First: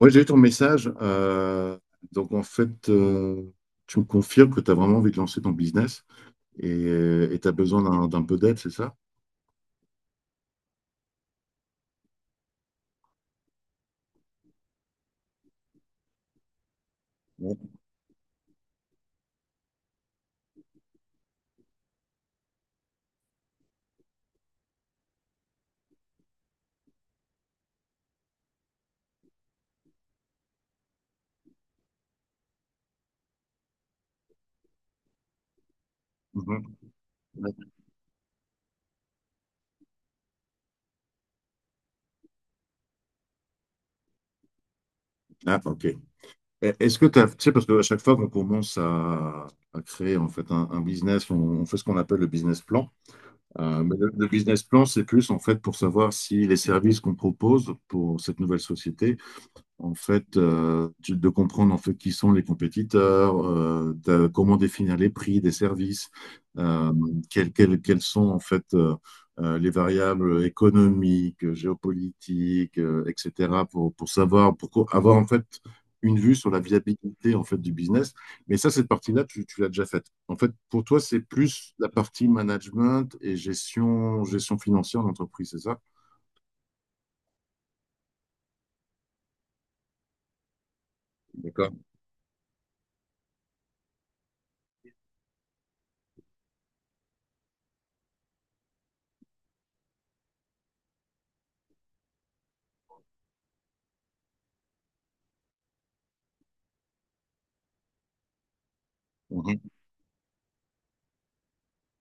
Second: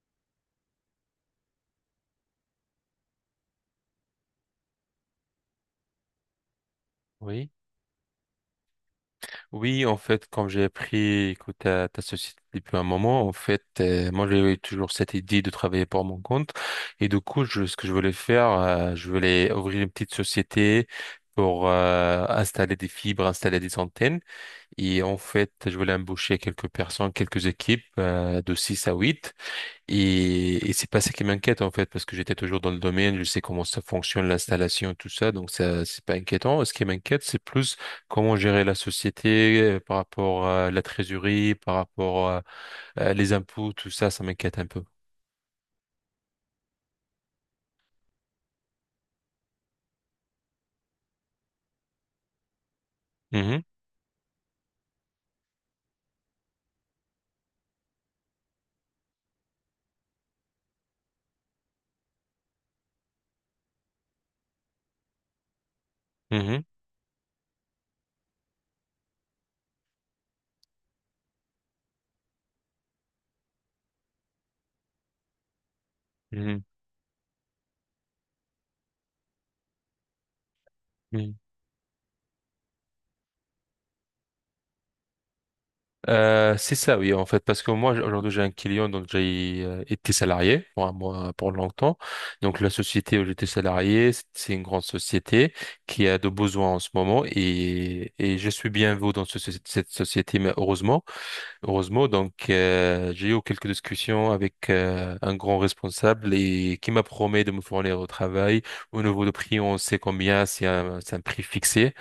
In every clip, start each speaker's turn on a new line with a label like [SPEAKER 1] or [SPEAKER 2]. [SPEAKER 1] Ouais, j'ai eu ton message. Donc, en fait, tu me confirmes que tu as vraiment envie de lancer ton business et tu
[SPEAKER 2] Oui,
[SPEAKER 1] as besoin d'un peu d'aide, c'est ça?
[SPEAKER 2] oui, en fait, comme j'ai appris, écoute, ta société depuis un moment, en fait, moi, j'avais toujours cette idée de travailler pour mon compte. Et du coup,
[SPEAKER 1] Ouais.
[SPEAKER 2] ce que je voulais faire, je voulais ouvrir une petite société pour installer des fibres, installer des antennes. Et en fait, je voulais embaucher quelques personnes, quelques équipes de 6 à 8. Et c'est pas ça qui m'inquiète en fait, parce que j'étais toujours dans le domaine, je sais comment ça fonctionne, l'installation, tout ça, donc ça, c'est pas inquiétant. Ce qui
[SPEAKER 1] Mhm.
[SPEAKER 2] m'inquiète, c'est plus comment gérer la société par rapport à la trésorerie, par rapport à les impôts, tout ça, ça m'inquiète un peu.
[SPEAKER 1] Ah, ok. Est-ce que tu as, tu sais, parce qu'à chaque fois qu'on commence à créer en fait un business, on fait ce qu'on appelle le business plan.
[SPEAKER 2] Mhm.
[SPEAKER 1] Mais le business plan, c'est plus en fait pour savoir si les services qu'on propose pour cette nouvelle société en fait, de comprendre en fait qui sont les compétiteurs, comment définir les prix des services,
[SPEAKER 2] Mhm.
[SPEAKER 1] euh, quelles sont en fait les variables économiques, géopolitiques, etc. pour, savoir, avoir en fait une vue sur la
[SPEAKER 2] Mhm.
[SPEAKER 1] viabilité en fait du business. Mais ça, cette partie-là, tu l'as déjà faite. En fait, pour toi, c'est
[SPEAKER 2] Mhm.
[SPEAKER 1] plus la partie management et gestion, financière d'entreprise, c'est ça?
[SPEAKER 2] C'est ça, oui, en fait, parce que moi, aujourd'hui, j'ai un client, donc j'ai été salarié pour un mois, pour
[SPEAKER 1] D'accord.
[SPEAKER 2] longtemps. Donc, la société où j'étais salarié, c'est une grande société qui a de besoins en ce moment et je suis bien vous dans cette société, mais heureusement. Donc, j'ai eu quelques discussions avec un grand responsable et qui m'a promis de me fournir au travail. Au niveau de prix,
[SPEAKER 1] Mhm.
[SPEAKER 2] on sait combien, c'est un prix fixé.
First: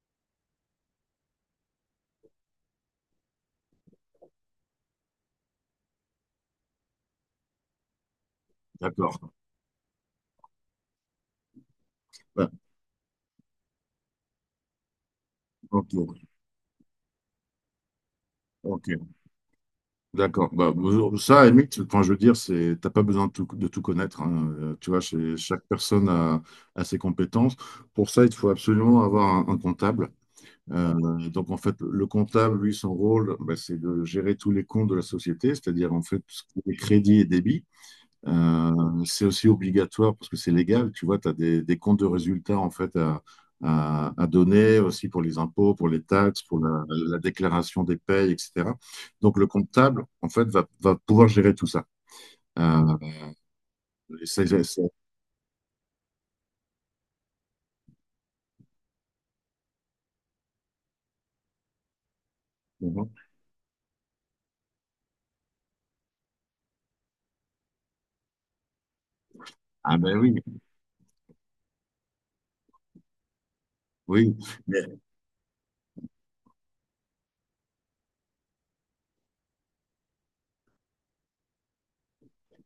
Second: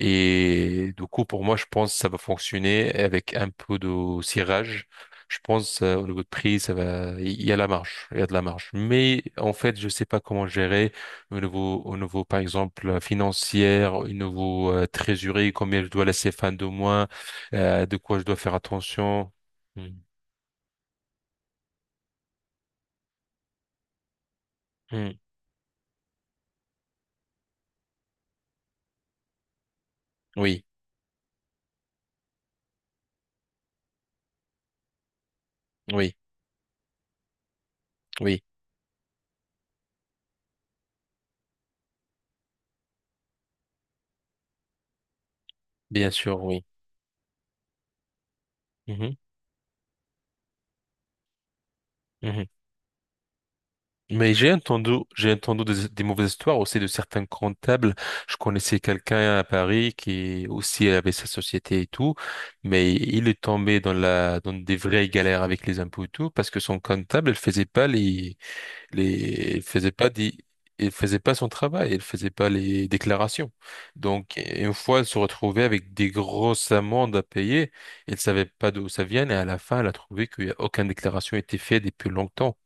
[SPEAKER 2] Et du coup, pour moi, je pense que ça va fonctionner avec un peu de cirage. Je pense au niveau de prix, ça va, il y a la marge, il y a de la marge. Mais
[SPEAKER 1] D'accord.
[SPEAKER 2] en fait, je sais pas comment gérer au niveau, par
[SPEAKER 1] Ouais.
[SPEAKER 2] exemple, financière, au niveau trésorerie, combien je dois
[SPEAKER 1] Ok.
[SPEAKER 2] laisser fin de mois de quoi je dois faire
[SPEAKER 1] Ok.
[SPEAKER 2] attention. Mm.
[SPEAKER 1] D'accord. Bah, bon, ça, à la limite, enfin, je veux dire, c'est, t'as pas besoin de tout connaître. Hein. Tu vois,
[SPEAKER 2] Mm.
[SPEAKER 1] chaque personne a ses compétences. Pour ça, il faut absolument avoir un comptable.
[SPEAKER 2] Oui,
[SPEAKER 1] Donc, en fait, le comptable, lui, son rôle, bah, c'est de gérer tous les comptes de la société, c'est-à-dire, en
[SPEAKER 2] oui,
[SPEAKER 1] fait, tout ce qui est crédits et débits.
[SPEAKER 2] oui,
[SPEAKER 1] C'est aussi obligatoire parce que c'est légal. Tu vois, tu as des comptes de résultats en fait à donner aussi pour les impôts, pour les
[SPEAKER 2] bien sûr,
[SPEAKER 1] taxes, pour
[SPEAKER 2] oui.
[SPEAKER 1] la déclaration des payes, etc.
[SPEAKER 2] Mhm.
[SPEAKER 1] Donc le comptable en fait va pouvoir gérer tout ça.
[SPEAKER 2] Mhm.
[SPEAKER 1] Euh, et
[SPEAKER 2] Mais
[SPEAKER 1] ça- ça- ça-
[SPEAKER 2] j'ai entendu des mauvaises histoires aussi de certains comptables. Je connaissais quelqu'un à Paris qui aussi avait sa société et tout, mais il est tombé dans la, dans des vraies galères avec les impôts et tout parce que son comptable, il faisait pas les, les, il faisait
[SPEAKER 1] Ah
[SPEAKER 2] pas
[SPEAKER 1] ben oui,
[SPEAKER 2] des, il faisait pas son travail, il faisait pas les déclarations. Donc,
[SPEAKER 1] oui,
[SPEAKER 2] une
[SPEAKER 1] mais
[SPEAKER 2] fois, elle se retrouvait avec des grosses amendes à payer. Elle savait pas d'où ça vient et à la fin, elle a trouvé qu'il y a aucune déclaration a été faite depuis longtemps.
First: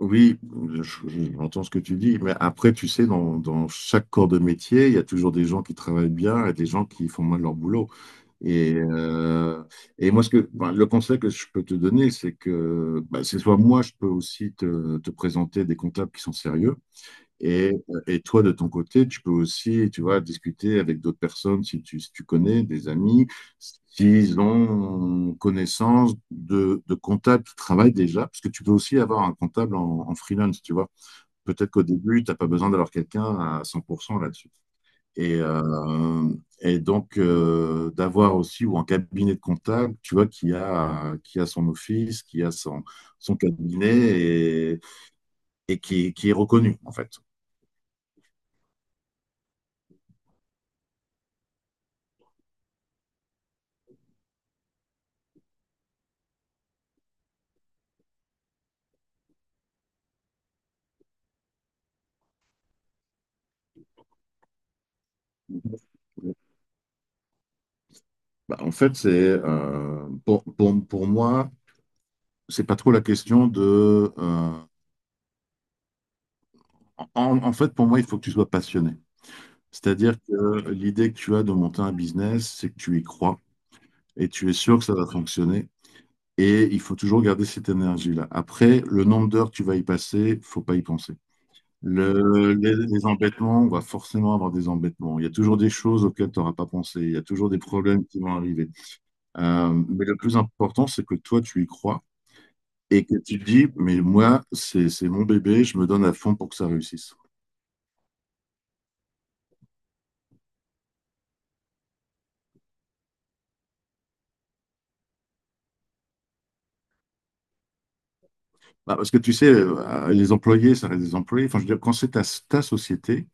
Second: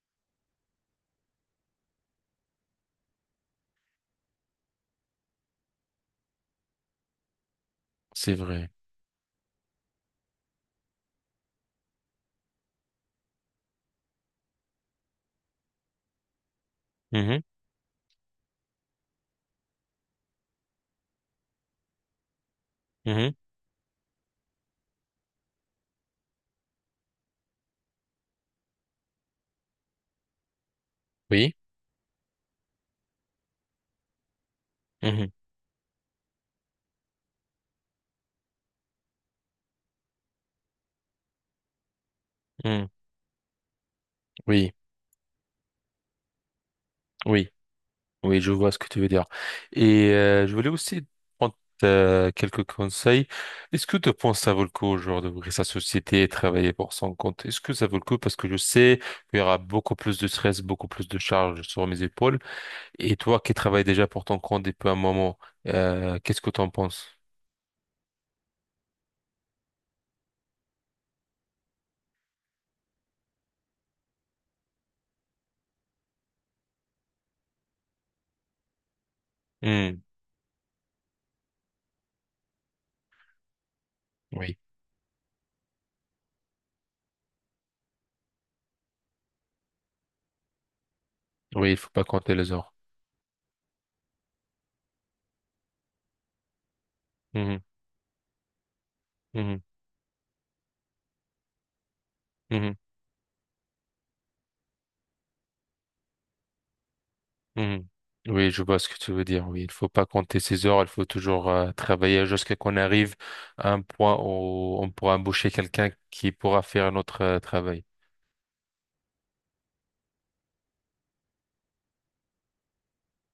[SPEAKER 1] oui, je- j'entends ce que tu dis, mais après, tu sais, dans chaque corps de métier, il y a toujours des gens qui travaillent bien et des gens qui font mal leur boulot.
[SPEAKER 2] C'est vrai.
[SPEAKER 1] Et, euh, et moi, ce que, enfin, le conseil que je peux te donner, c'est que bah, c'est soit moi, je peux aussi te, présenter des comptables qui sont sérieux,
[SPEAKER 2] Mhm.
[SPEAKER 1] et toi, de ton côté, tu peux aussi, tu vois, discuter avec d'autres personnes si tu, connais des amis,
[SPEAKER 2] Mhm.
[SPEAKER 1] s'ils ont connaissance de comptables qui travaillent déjà, parce que tu peux aussi avoir un comptable en freelance, tu vois.
[SPEAKER 2] Oui.
[SPEAKER 1] Peut-être qu'au début, tu n'as pas besoin d'avoir quelqu'un à 100% là-dessus.
[SPEAKER 2] Mhm.
[SPEAKER 1] Et, euh, et donc, d'avoir aussi, ou un cabinet de comptable, tu vois, qui a son office, qui a son,
[SPEAKER 2] Mhm.
[SPEAKER 1] cabinet
[SPEAKER 2] Oui.
[SPEAKER 1] et, qui est reconnu, en fait.
[SPEAKER 2] Oui. Oui, je vois ce que tu veux dire. Et je voulais aussi prendre quelques conseils. Est-ce que tu penses que ça vaut le coup, au genre, d'ouvrir sa société et travailler pour son compte? Est-ce que ça vaut le coup? Parce que je sais qu'il y aura beaucoup plus de stress, beaucoup plus de charges sur mes épaules. Et toi qui travailles déjà pour ton compte depuis un moment, qu'est-ce que tu en penses?
[SPEAKER 1] Bah, en fait, c'est pour moi, c'est pas trop la question de. En fait, pour moi, il faut que tu sois passionné.
[SPEAKER 2] Hmm,
[SPEAKER 1] C'est-à-dire que l'idée que tu as de monter un business, c'est que tu y crois et tu es
[SPEAKER 2] oui,
[SPEAKER 1] sûr que ça va fonctionner. Et il faut toujours garder cette énergie-là. Après, le nombre d'heures que tu vas y passer, faut pas y penser.
[SPEAKER 2] oui, il faut pas compter les
[SPEAKER 1] Le-
[SPEAKER 2] heures.
[SPEAKER 1] les, les embêtements, on va forcément avoir des embêtements. Il y a toujours des choses auxquelles tu n'auras pas pensé. Il y a toujours des
[SPEAKER 2] Mhm.
[SPEAKER 1] problèmes qui vont arriver.
[SPEAKER 2] Mhm.
[SPEAKER 1] Mais le plus important, c'est que toi, tu y crois
[SPEAKER 2] Mhm.
[SPEAKER 1] et que tu te dis, mais moi, c'est, mon bébé, je me donne à fond pour que ça réussisse.
[SPEAKER 2] Mhm. Oui, je vois ce que tu veux dire. Oui, il faut pas compter ses heures. Il faut toujours travailler jusqu'à qu'on arrive à un point où on pourra embaucher quelqu'un qui pourra faire notre travail.
[SPEAKER 1] Bah, parce que tu sais, les employés, ça reste des employés. Enfin, je veux dire, quand c'est ta société,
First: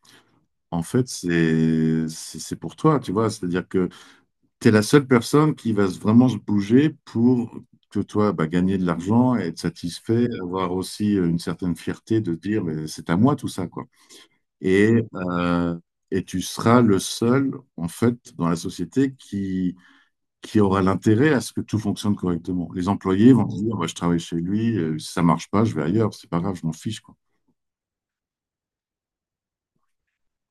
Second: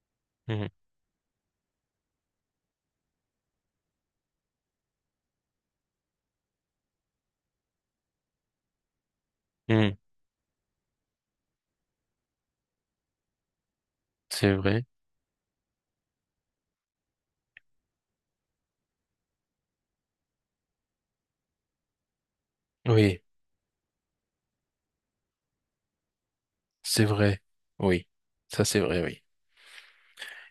[SPEAKER 2] Mhm.
[SPEAKER 1] en fait, c'est pour toi, tu vois. C'est-à-dire que tu es la seule personne qui va vraiment se bouger pour que toi, bah, gagner de l'argent, être
[SPEAKER 2] Mhm.
[SPEAKER 1] satisfait, avoir aussi une certaine fierté de dire, mais c'est à moi tout ça, quoi.
[SPEAKER 2] C'est vrai.
[SPEAKER 1] Et, euh, et tu seras le seul, en fait, dans la société qui aura l'intérêt à ce que tout fonctionne correctement. Les
[SPEAKER 2] Oui,
[SPEAKER 1] employés vont se dire, bah, je travaille chez lui, si ça marche pas, je vais ailleurs, c'est pas grave, je m'en fiche,
[SPEAKER 2] c'est
[SPEAKER 1] quoi.
[SPEAKER 2] vrai. Oui, ça c'est vrai, oui.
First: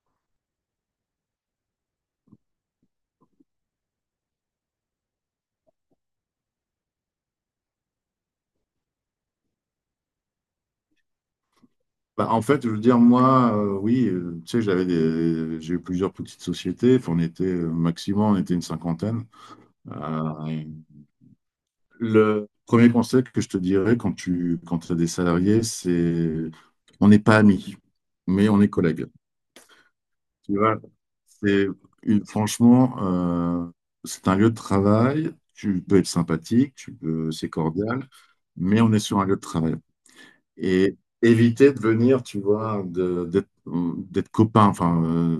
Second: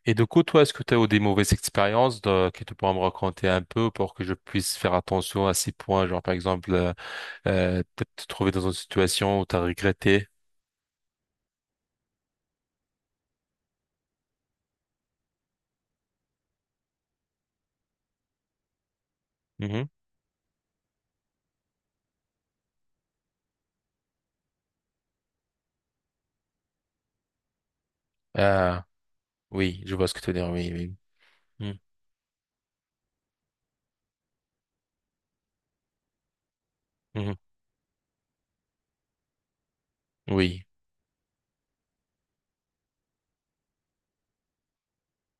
[SPEAKER 2] Et du coup, toi, est-ce que tu as eu des mauvaises expériences de- que tu pourras me raconter un peu pour que je puisse faire attention à ces points? Genre, par exemple, peut-être te trouver dans une situation où tu as regretté.
[SPEAKER 1] Bah, en fait, je veux dire, moi, oui, tu sais, j'ai eu plusieurs petites sociétés. Enfin, on était, maximum, on était une cinquantaine.
[SPEAKER 2] Mhm.
[SPEAKER 1] Euh, le premier conseil que je te dirais quand as des salariés, c'est on n'est pas amis, mais on est
[SPEAKER 2] Ah,
[SPEAKER 1] collègues.
[SPEAKER 2] oui, je vois ce que tu veux dire.
[SPEAKER 1] Tu vois,
[SPEAKER 2] Oui,
[SPEAKER 1] c'est
[SPEAKER 2] oui.
[SPEAKER 1] franchement, c'est un lieu de travail. Tu peux être sympathique, tu peux,
[SPEAKER 2] Mhm.
[SPEAKER 1] c'est cordial, mais on est sur un lieu de travail.
[SPEAKER 2] Oui,
[SPEAKER 1] Et éviter de venir, tu vois, d'être copain. Enfin,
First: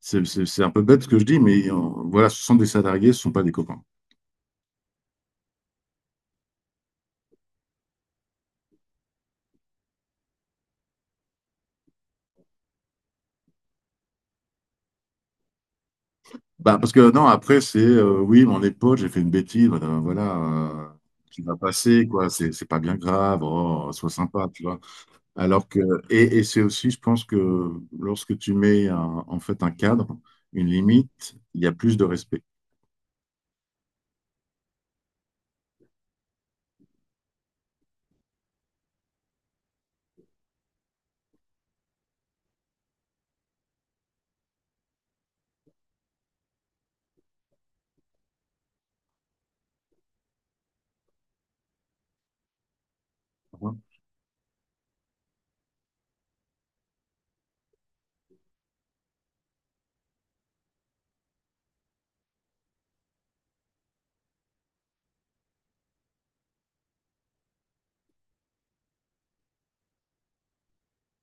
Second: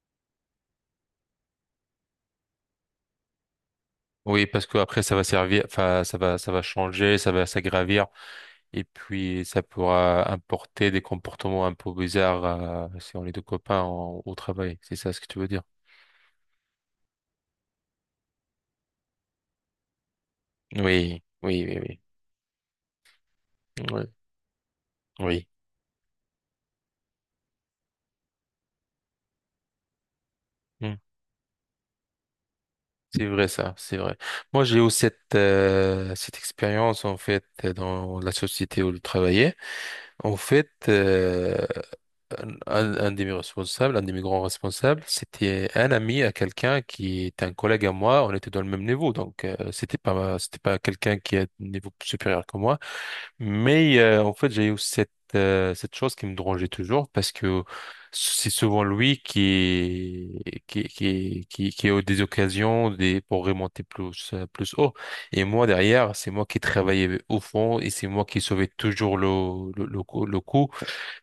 [SPEAKER 1] c'est un peu bête ce que je dis, mais voilà, ce sont des salariés, ce sont pas des copains.
[SPEAKER 2] oui, parce que après ça va servir, enfin ça va changer, ça va s'aggravir, et puis ça pourra importer des comportements un peu bizarres si on est deux copains au travail. C'est ça ce que tu veux dire?
[SPEAKER 1] Bah, parce que non, après, c'est oui, mon épaule, j'ai fait une bêtise, voilà, voilà,
[SPEAKER 2] Oui,
[SPEAKER 1] qui va
[SPEAKER 2] oui, oui, oui,
[SPEAKER 1] passer, quoi, c'est pas bien grave, oh,
[SPEAKER 2] oui,
[SPEAKER 1] sois sympa, tu vois.
[SPEAKER 2] oui.
[SPEAKER 1] Alors que, et, c'est aussi, je pense que lorsque tu mets en fait un cadre, une
[SPEAKER 2] Hmm.
[SPEAKER 1] limite, il y a plus de respect.
[SPEAKER 2] C'est vrai ça, c'est vrai. Moi j'ai eu cette cette expérience en fait dans la société où je travaillais. En fait, un de mes responsables, un de mes grands responsables, c'était un ami à quelqu'un qui est un collègue à moi. On était dans le même niveau, donc c'était pas quelqu'un qui est à un niveau supérieur que moi. Mais en fait, j'ai eu cette cette chose qui me dérangeait toujours parce que c'est souvent lui qui a eu des occasions des pour remonter plus plus haut. Et moi derrière, c'est moi qui travaillais au fond et c'est moi qui sauvais toujours le coup.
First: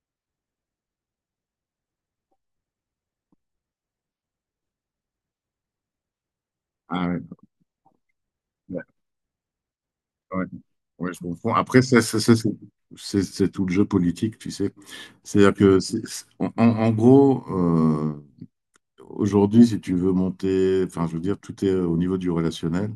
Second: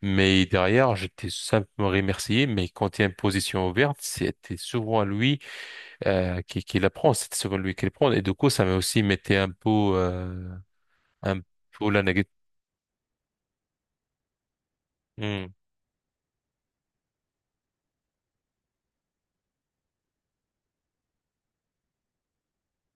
[SPEAKER 2] Mais derrière, j'étais simplement remercié, mais quand il y a une position ouverte, c'était souvent lui qui la
[SPEAKER 1] Ah
[SPEAKER 2] prend,
[SPEAKER 1] ouais.
[SPEAKER 2] c'était souvent lui qui la prend. Et du coup, ça m'a aussi mettait un peu,
[SPEAKER 1] Ouais. Ouais, je
[SPEAKER 2] un
[SPEAKER 1] comprends. Après,
[SPEAKER 2] la négative.
[SPEAKER 1] ça, c'est tout le jeu politique, tu sais. C'est-à-dire que, en gros, aujourd'hui, si tu veux monter, enfin, je veux dire, tout est au niveau du relationnel.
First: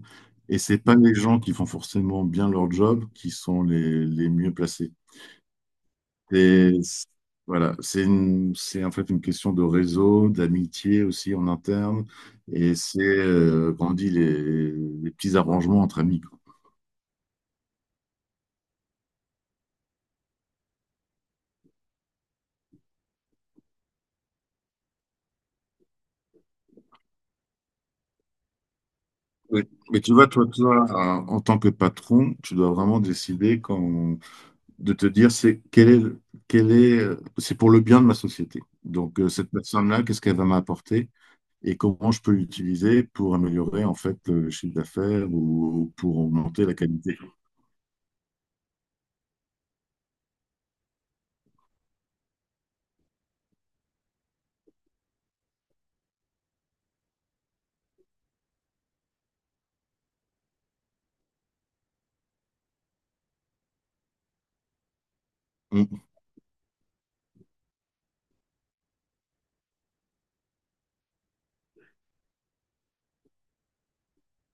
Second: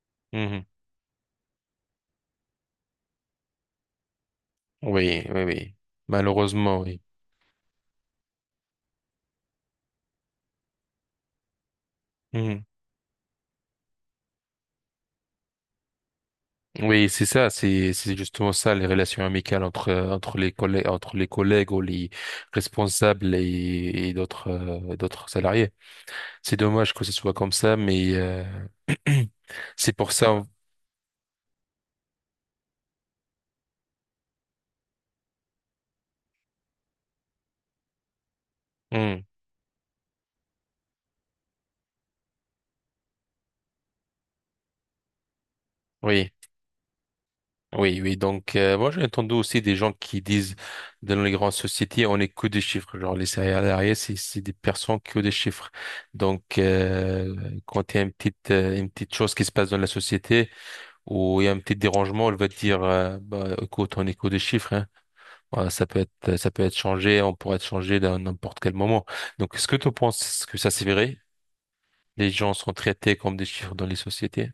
[SPEAKER 1] Et
[SPEAKER 2] Oui,
[SPEAKER 1] c'est pas les gens qui font forcément bien leur job qui sont les, mieux placés.
[SPEAKER 2] oui, oui. Malheureusement,
[SPEAKER 1] Et
[SPEAKER 2] oui.
[SPEAKER 1] c'est- voilà, c'est en fait une question de réseau, d'amitié aussi en interne.
[SPEAKER 2] Mhm.
[SPEAKER 1] Et c'est, comment on dit, les, petits arrangements entre amis.
[SPEAKER 2] Oui, c'est ça, c'est justement ça, les relations amicales entre entre les collègues ou les responsables et d'autres d'autres salariés. C'est dommage que ce soit comme ça, mais
[SPEAKER 1] Mais,
[SPEAKER 2] c'est
[SPEAKER 1] mais
[SPEAKER 2] pour
[SPEAKER 1] tu vois,
[SPEAKER 2] ça.
[SPEAKER 1] toi, en tant que patron, tu dois vraiment décider quand, de te dire c'est quel est, le- quel est, c'est pour le bien de ma société. Donc cette personne-là, qu'est-ce qu'elle va m'apporter et comment je peux l'utiliser pour améliorer en fait le chiffre d'affaires ou, pour
[SPEAKER 2] Oui,
[SPEAKER 1] augmenter la qualité.
[SPEAKER 2] oui, oui. Donc, moi, j'ai entendu aussi des gens qui disent dans les grandes sociétés, on est que des chiffres. Genre, les salariés, c'est des personnes qui ont des chiffres. Donc, quand il y a une petite chose qui se passe dans la société ou il y a un petit dérangement, elle va te dire, bah, écoute, on est que des chiffres, hein. Voilà,
[SPEAKER 1] Mm.
[SPEAKER 2] ça peut être changé, on pourrait être changé dans n'importe quel moment. Donc, est-ce que tu penses que ça, c'est vrai? Les gens sont traités comme des chiffres dans les sociétés?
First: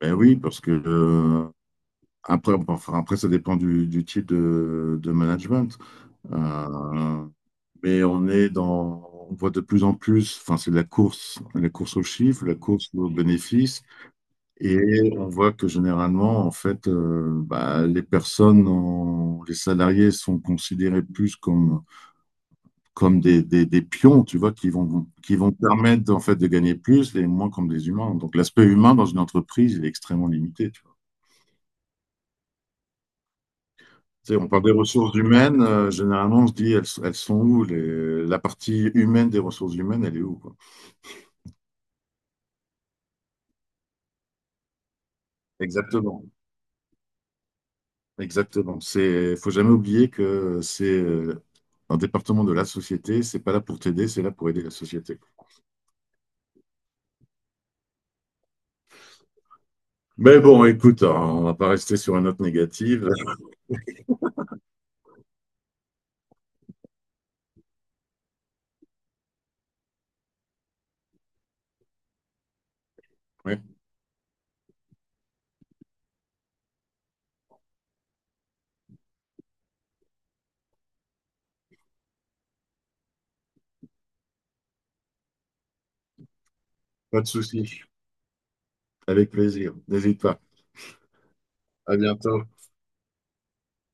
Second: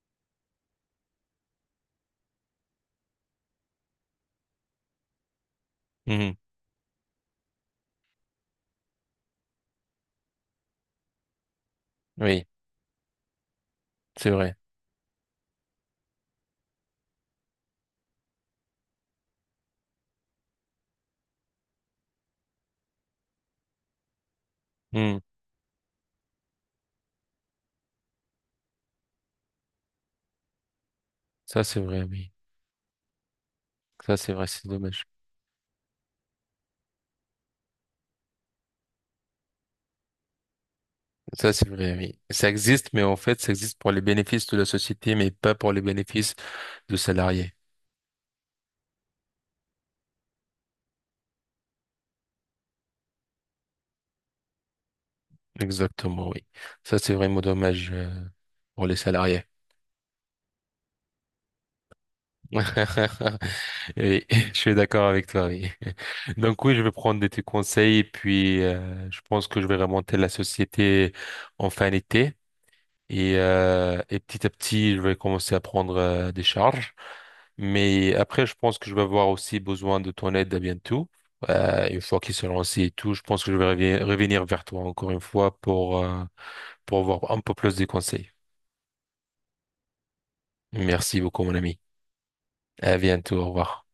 [SPEAKER 1] Ben oui, parce que après, bon, enfin, après, ça dépend du, type de management.
[SPEAKER 2] Mhm.
[SPEAKER 1] Euh, mais on voit de plus en plus, enfin, c'est la course aux chiffres,
[SPEAKER 2] Oui,
[SPEAKER 1] la course aux bénéfices.
[SPEAKER 2] c'est vrai.
[SPEAKER 1] Et on voit que généralement, en fait, bah, les personnes, les salariés sont considérés plus comme, des pions, tu vois, qui vont
[SPEAKER 2] Mhm.
[SPEAKER 1] permettre en fait de gagner plus et moins comme des humains. Donc l'aspect humain dans une entreprise, il est extrêmement limité, tu vois.
[SPEAKER 2] Ça, c'est vrai, oui. Ça, c'est
[SPEAKER 1] Tu sais,
[SPEAKER 2] vrai,
[SPEAKER 1] on parle
[SPEAKER 2] c'est
[SPEAKER 1] des
[SPEAKER 2] dommage.
[SPEAKER 1] ressources humaines, généralement on se dit elles sont où la partie humaine des ressources humaines, elle est où, quoi.
[SPEAKER 2] Ça, c'est vrai, oui. Ça existe, mais en fait, ça existe pour les bénéfices de la société, mais pas pour les
[SPEAKER 1] Exactement.
[SPEAKER 2] bénéfices de salariés.
[SPEAKER 1] Exactement. C'est, faut jamais oublier que c'est un département de la société. C'est pas là pour t'aider, c'est là pour aider la société.
[SPEAKER 2] Exactement, oui. Ça, c'est vraiment dommage pour les salariés.
[SPEAKER 1] Mais bon, écoute, hein, on va pas rester sur une note négative.
[SPEAKER 2] Oui, je suis d'accord avec toi, oui. Donc oui, je vais prendre de tes conseils et puis je pense que je vais remonter la société en fin d'été
[SPEAKER 1] Ouais,
[SPEAKER 2] et petit à petit, je vais commencer à prendre des charges. Mais après, je pense que je vais avoir aussi besoin de ton aide à bientôt. Une fois qu'il se lance et tout, je pense que je vais revenir vers toi encore une fois pour
[SPEAKER 1] pas de
[SPEAKER 2] avoir un peu plus
[SPEAKER 1] souci.
[SPEAKER 2] de conseils.
[SPEAKER 1] Avec plaisir. N'hésite pas.
[SPEAKER 2] Merci beaucoup, mon ami.
[SPEAKER 1] À bientôt.
[SPEAKER 2] À bientôt. Au revoir.